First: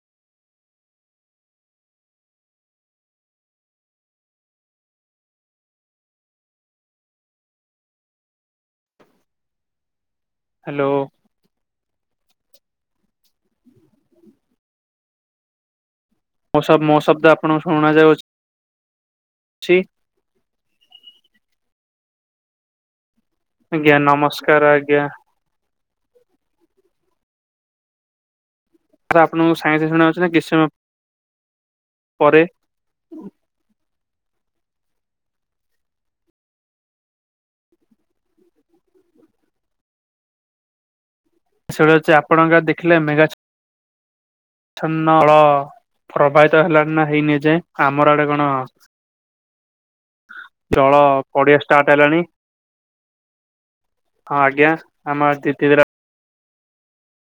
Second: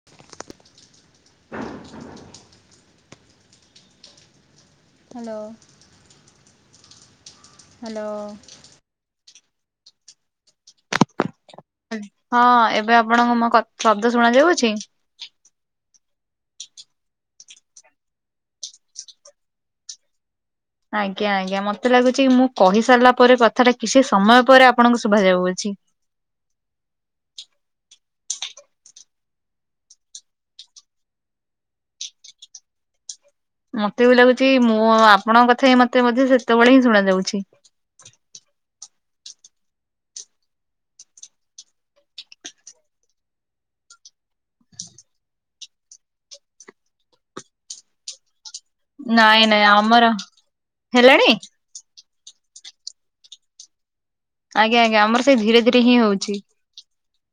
[inaudible] Hello. Hello. Hello. ହଁ ଏବେ ଆପଣଙ୍କୁ ମୋ ଶବ୍ଦ ଶୁଣା ଯାଉ ଅଛି? [unintelligible] ମୋ ଶବ୍ଦ ଆପଣଙ୍କୁ ଶୁଣାଯାଉଅ ଛି। ଆଜ୍ଞା ଆଜ୍ଞା ମତେ ଲାଗୁଚି ମୁଁ କହି ସାରିଲା ପରେ କଥା ଟା ଆଜ୍ଞା କିଛି ସମୟ ନମସ୍କାର ପରେ ଆଜ୍ଞା ଆପଣଙ୍କୁ ଶୁଭାଯାଉଅଛି। ସାର୍ ଆପଣଙ୍କୁ ସାଙ୍ଗ ସ ଶୁଣା ହଉଛି କିଛି ସମୟ ପରେ? ମତେ ବି ଲାଗୁଚି ମୁଁ ଆପଣଙ୍କ କଥା ହି ମତେ ସେତେବେଳେ ହିଁ ଶୁଣ ଯାଉଛି। ସେଇଡା ଚି ଆପଣଙ୍କ ଦେଖିଲେ ମେଗା ଚଛନ୍ନଳ ପ୍ରବାହିତ ହେଲାଣି ନା ହେଇନି ଏଁ ଯା ଏ ଆମର ଆଡେ କଣ ନାଇଁ ନାଇଁ ଆମର ଜଳ ହେଲାଣି ପଡିବା ଷ୍ଟାର୍ଟ ହେଲାଣି। ହଁ ଆଜ୍ଞା ଆମର ଆମ ସେଇ ଆଡେ ଧୀରେ ଧୀରେ [unintelligible] ହିଁ ହୋଉଚି।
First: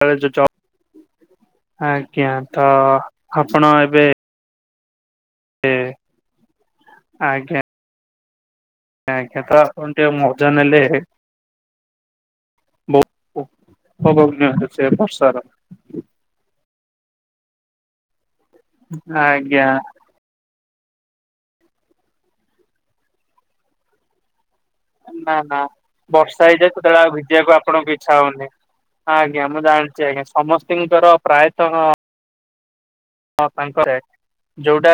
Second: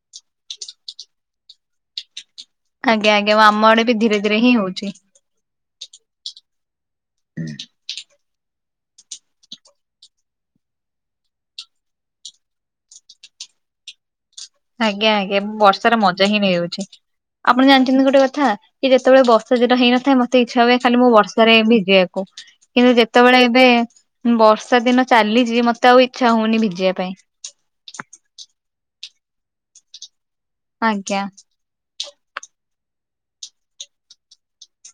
[unintelligible] ଆଜ୍ଞା ତ ଆପଣ ଏବେ ରେ ହିଁ ହୋଉଚି। ଏ ଆଜ୍ଞା। [unintelligible] କେତଳେ ଆପଣ ଟିକେ ମଜା ନେଲେ [unintelligible] ଧନ୍ୟବାଦ। ଆଜ୍ଞା ଆଜ୍ଞା ବର୍ଷାରେ ମଜା ହିଁ ନେଇଯାଉଚି ଆପଣ ଜାଣିଚନ୍ତି ଗୋଟେ କଥା? ସେ ଯେତେବେ ବର୍ଷା ଆଜ୍ଞା ଦିନ ହେଇନଥାଏ ମ ମତେ ଇଚ୍ଛା ହୁଏ ଖାଲି ମୁଁ ବର୍ଷାରେ ଭିଜିବାକୁ କିନ୍ତୁ ଯେତେବେଳେ ଏବେ ବର୍ଷା ଦିନ ନା ନା ଚାଲିଛି ମତେ ଆଉ ଇଚ୍ଛା ବର୍ଷା ହଉନି ହେଇଯାଏ ଭିଜିବା ସେତେବେଳେ ପାଇଁ। ଆଉ ଭିଜିବାକୁ ଆପଣଙ୍କୁ ଇଚ୍ଛା ହବନି। ଆଜ୍ଞା ମୁଁ ଜାଣିଛି ଆଜ୍ଞା ସମସ୍ତଙ୍କର ଆଜ୍ଞା ପ୍ରାୟତଃ ହଁ ତାଙ୍କର ଯୋଉଟା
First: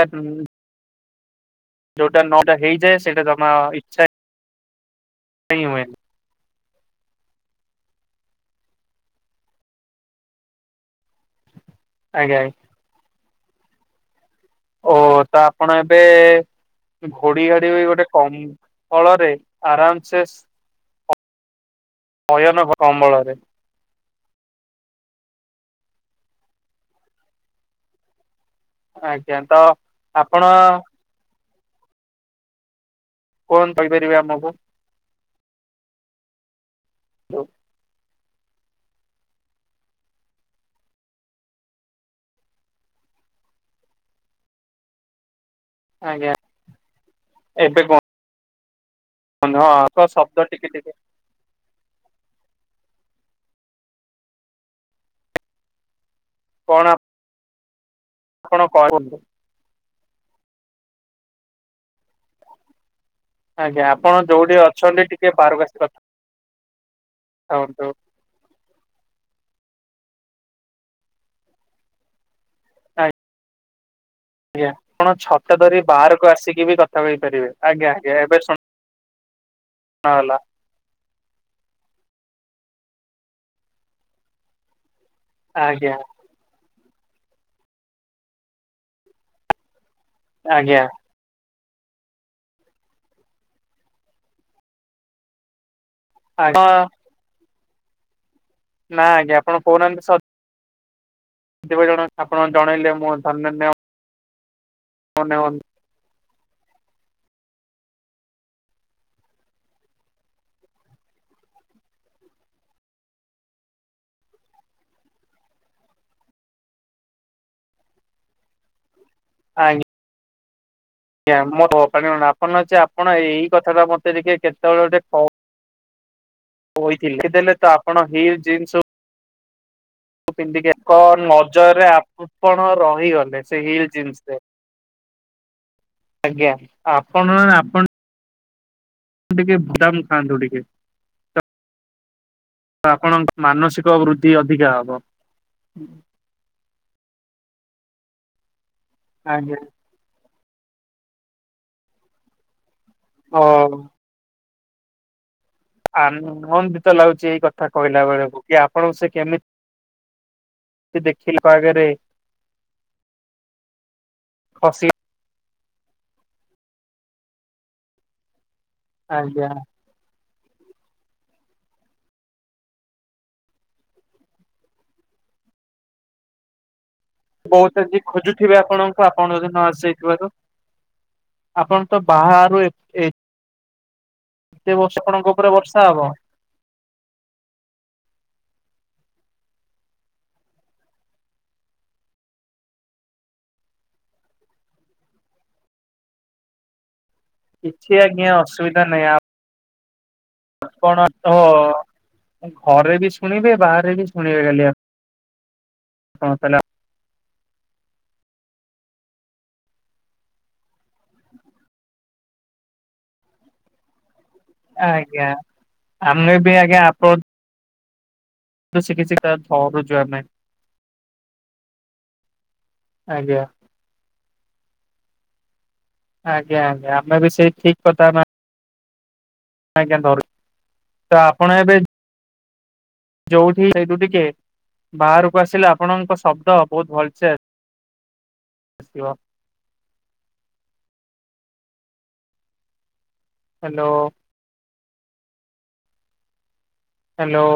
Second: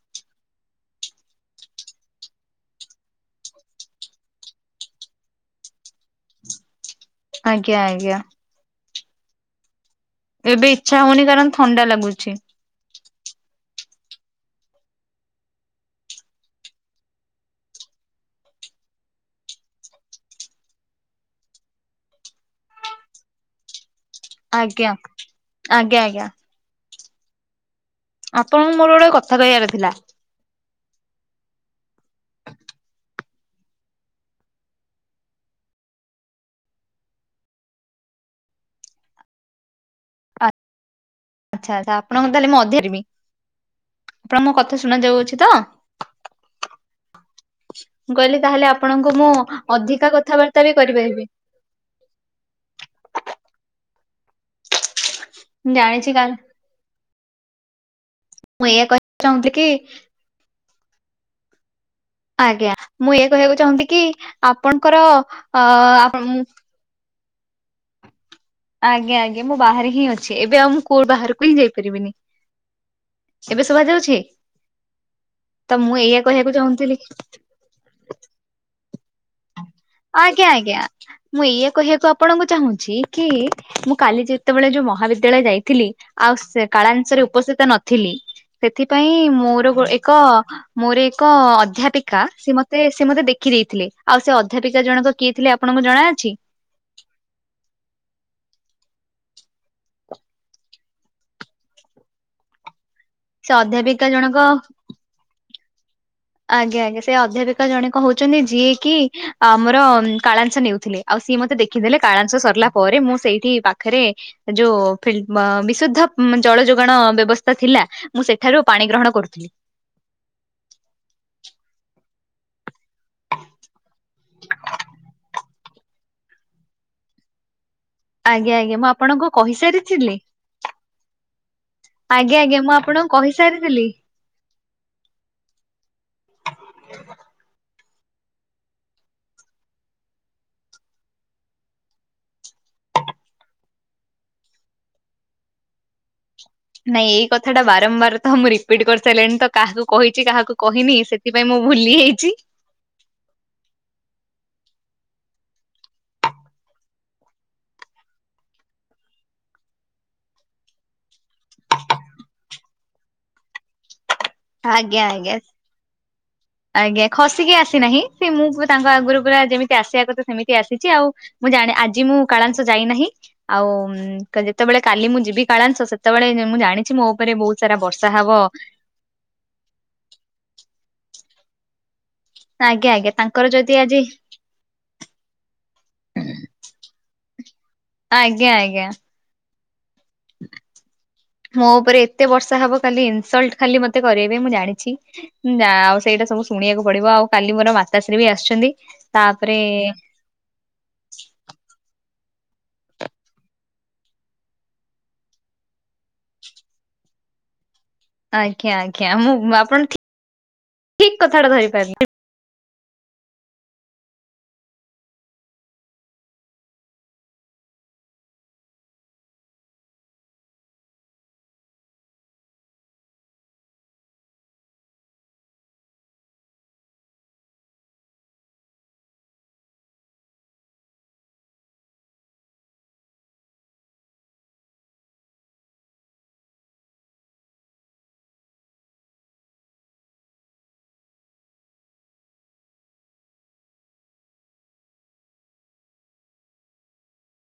ଯୋଉଟା ନଅଟା ହେଇଯା ସେଟ ତମ ଇଚ୍ଛା ହୁଏନି। ଆଜ୍ଞା ଆଜ୍ଞା। ଏବେ ଇଚ୍ଛା ହଉନି କାରଣ ଥଣ୍ଡା ଲାଗୁ ଆଜ୍ଞା। ଓହୋ ତ ଆପଣ ଏବେ ଘୋଡି ଘାଡି ବି ଗୋଟେ କମ ଫଳରେ ଆରାମ ସେ [unintelligible] ସୟନ କମ୍ବଳରେ ଆଜ୍ଞା ଆଜ୍ଞା ଆଜ୍ଞା। ଆପଣଙ୍କୁ ମୋର ଗୋଟେ ଆଜ୍ଞା କଥା ତ କହିବାର ଥିଲା? ଆପଣ [unintelligible] କଣ କହିପାରିବେ ଆମକୁ ହ। ଆଚ୍ଛା ଆଛା ଆପଣଙ୍କ ତାହେଲେ ମୁଁ ଅଧ୍ୟାରିବି ଆପଣଙ୍କ କଥା ଶୁଣା ଯାଉଅଛି ତ? ଆଜ୍ଞା ଏବେ କହିଲି ତାହେଲେ ଆପଣଙ୍କୁ ମୁଁ କୁହନ୍ତୁ ହଁ ଅଧିକା ଶବ୍ଦ କଥାବାର୍ତ୍ତା ଟିକେ ବି ଟିକେ କରିପାରିବି? ଜାଣିଛି କ କଣ? ଆପଣ ମୁଁ ଏୟା କୁହନ୍ତୁ। କହିବାକୁ ଚାହୁଁଥିଲି କି? ଆଜ୍ଞା ମୁଁ ଏୟା କହିବାକୁ ଆଜ୍ଞା ଚାହୁଁନ୍ତି କି ଆପଣ ଯୋଉଠି ଆପଣଙ୍କର ଅଛନ୍ତି ଟିକେ ଅ ହଉନ୍ତୁ। ଆଜ୍ଞା ଆଜ୍ଞା ମୁଁ ବାହାରେ ହିଁ ଅଛି ଏବେ ଆଉ ମୁଁ କୋଉ ବାହାରକୁ ହିଁ ଯାଇପାରିବିନି। ଏବେ ଶୁଭା ଯାଉଛି? ଆଜ୍ଞା ଆପଣ ଛତା ତ ଧରି ମୁଁ ଏଇଆ ବାହାରକୁ କହିବାକୁ ଆସିକି ବି ଚାହୁଁଥିଲି କଥା କହିପାରିବେ ଆଜ୍ଞା ଆଜ୍ଞା ଏବେ ଶୁଣ ଆଜ୍ଞା ଆଜ୍ଞା। ମୁଁ ଏୟା କହିବାକୁ ଆପଣଙ୍କୁ ଚାହୁଁଛି କି ମୁଁ କାଲି ଯେତେବେଳେ ଯୋଉ ମହାବିଦ୍ୟାଳୟ ଯାଇଥିଲି ଆଜ୍ଞା ଆଉ ସେ କାଳାଂସରେ ଉପସ୍ଥିତ ନଥିଲି ସେଥିପାଇଁ ମୋର ଏକ ଆଜ୍ଞା ମୋର ଏକ ଅଧ୍ୟାପିକା ସେ ମତେ ସେ ମତେ ଦେଖି ଦେଇେଇଥିଲେ ଆଉ ସେ ଅଧ୍ୟାପିକା ଜଣକ କିଏ ଥିଲେ ଆପଣଙ୍କୁ ଜଣାଅଛି? [inaudible] ନା ଆଜ୍ଞା ଆପଣ କହୁନାହାନ୍ତି ସତ? କେବେ ଜଣ ଆପଣ ଜଣେଇଲେ ମୁଁ ସେ ଅଧ୍ୟାପିକା ଜଣକ ଅନେ ଅନ୍। ଆଜ୍ଞା ଆଜ୍ଞା ସେ ଅଧ୍ୟାପିକା ଜଣକ ହହୁଛନ୍ତି ଯିଏ କିି ଆମର କାଳାଂସ ନେଉଥିଲେ। ଆଉ ସିଏ ମତେ ଦେଖିଦେଲେ କାଳାଂସ ସରିଲା ପରେ ମୁଁ ସେଇଠି ପାଖରେ ଯୋଉ ବିଶୁଦ୍ଧ ଜଳ ଯୋଗାଣ ବ୍ୟବସ୍ଥା ଥିଲା ମୁଁ ସେଠାରୁ ପାଣି ଗ୍ରହଣ କରୁଥିଲି। ଆଗି ଆ [unintelligible] ମନେ ଅଛି ଆପଣ ଏଇ କଥାଟା ମତେ ଟିକେ କେତେବେଳେ ଗୋଟେ କହିଥିଲେ ଦେଲ ତ ଆପ୍ ଆଜ୍ଞା ଆଜ୍ଞା ମୁଁ ଆପଣଙ୍କୁ କହିସାରିଥିଲି। ପିନ୍ଧିକି ଏକ ନଜରରେ ଆଜ୍ଞା ଆଜ୍ଞା ଆପଣ ମୁଁ ଆପଣଙ୍କୁ ରହିଗଲେ ସେ କହିସାରିଥିଲି। ହିଲ୍ ଜିନ୍ସିରେ। ଆଜ୍ଞା ଆପଣ ଆପଣ। ଟିକେ ବଦାମ ଖାଆନ୍ତୁ ଟିକେ। ତ ଆପଣଙ୍କ ମାନସିକ ବୃଦ୍ଧି ଅଧିକା ହବ। ନାଇଁ ଏଇ କଥା ଟା ବାରମ୍ବାର ତ ମୁଁ ରିପିଟ୍ କରିସାରିଲିଣି ତ ଆଜ୍ଞା କାହାକୁ। କହିଛି କାହାକୁ କହିନି ସେଥିପାଇଁ ମୁଁ ଭୁଲି ଯାଇଛି। ଓ ଆନନ୍ଦିତ ଲାଗୁଛି ଏଇ କଥା କହିଲା ବେଳକୁ କି ଆପଣଙ୍କୁ ସେ କେମି ତି ଦେଖିଲା ପାଗେରେ। ଖସି ଆଜ୍ଞା ଆଜ୍ଞା। ଆଜ୍ଞା ଖସିକି ଆସିନାହିଁ ସେ ମୁଁ ତାଙ୍କ ଆଗରୁ ପୁରା ଆଜ୍ଞା ଯେମିତି ଆସିବାକୁ କଥା ସେମି ଆସିଛି ଆଉ ମୁଁ ଜାଣି ଆଜି ମୁଁ କାଳାଂଶ ଯାଇନାହିଁ। ଆଉ ଉଁ କା ଯେତେବେଳେ କାଲି ମୁଁ ଯିବି କାଳାଂଶ ସେତେବେଳେ ମୁଁ ଜାଣିଛି ମୋ। ଉପରେ ସାରା ବହୁତ ବର୍ଷା [unintelligible] ହବ ଖୋଜୁଥିବେ ଆପଣଙ୍କୁ ଆପଣ ଯଦି ନ ଆସି ଥିବାତ। ଆପଣ ତ ବାହାରୁ ଏ ଆଜ୍ଞା ଆଜ୍ଞା ତାଙ୍କର ଯଦି ଆଜି ଏତେ ବର୍ଷ ଆପଣଙ୍କ ଉପରେ ବର୍ଷା ହବ। ହଁ। ଆଜ୍ଞା ଆଜ୍ଞା। ମୋ ଉପରେ ଏତେ ବର୍ଷା ହବ କାଲି ଇନସଲ୍ଟ ଖାଲି ମତେ କରେଇବେ ମୁଁ ଜାଣିଛି। ନା ଆଉ ସେଇଟା ସବୁ ଶୁଣିବାକୁ ପଡିବ ଆଉ କାଲି ମୋର କିଛି ମାତାଶ୍ରୀ ଆଜ୍ଞା ବି ଆସୁଛନ୍ତି ଅସୁବିଧା ନାହିଁ ତାପରେ। ଆପଣ ତ ଘରେ ବି ଶୁଣିବେ ବାହାରେ ବି ଶୁଣିବେ କାଲି ଆ କଣ କଲା। ଆଜ୍ଞା ଆଜ୍ଞା ମୁଁ ଆପଣ ଠି ଠିକ କଥାଟା ଧରି ପାରି ଆଜ୍ଞା ଆମ ବି ଆଜ୍ଞା ଆପ୍ ତ ଶଖିଛି ତା ଧରୁଛୁ ଆମେ। ଆଜ୍ଞା। ଆଜ୍ଞା ଆଜ୍ଞା ଆମେ ବି ସେଇ ଠିକ୍ କଥା ମା ଆଜ୍ଞା ଧରୁ ତ ଆପଣ ଏବେ ଯୋଉଠି ହେଇଠୁ ଟିକେ। ବାହାରୁକୁ ଆସିଲେ ଆପଣଙ୍କ ଶବ୍ଦ ବହୁତ ଭଲସେ ଆସି ଆସିବ। ହାଲୋ। ହାଲେ।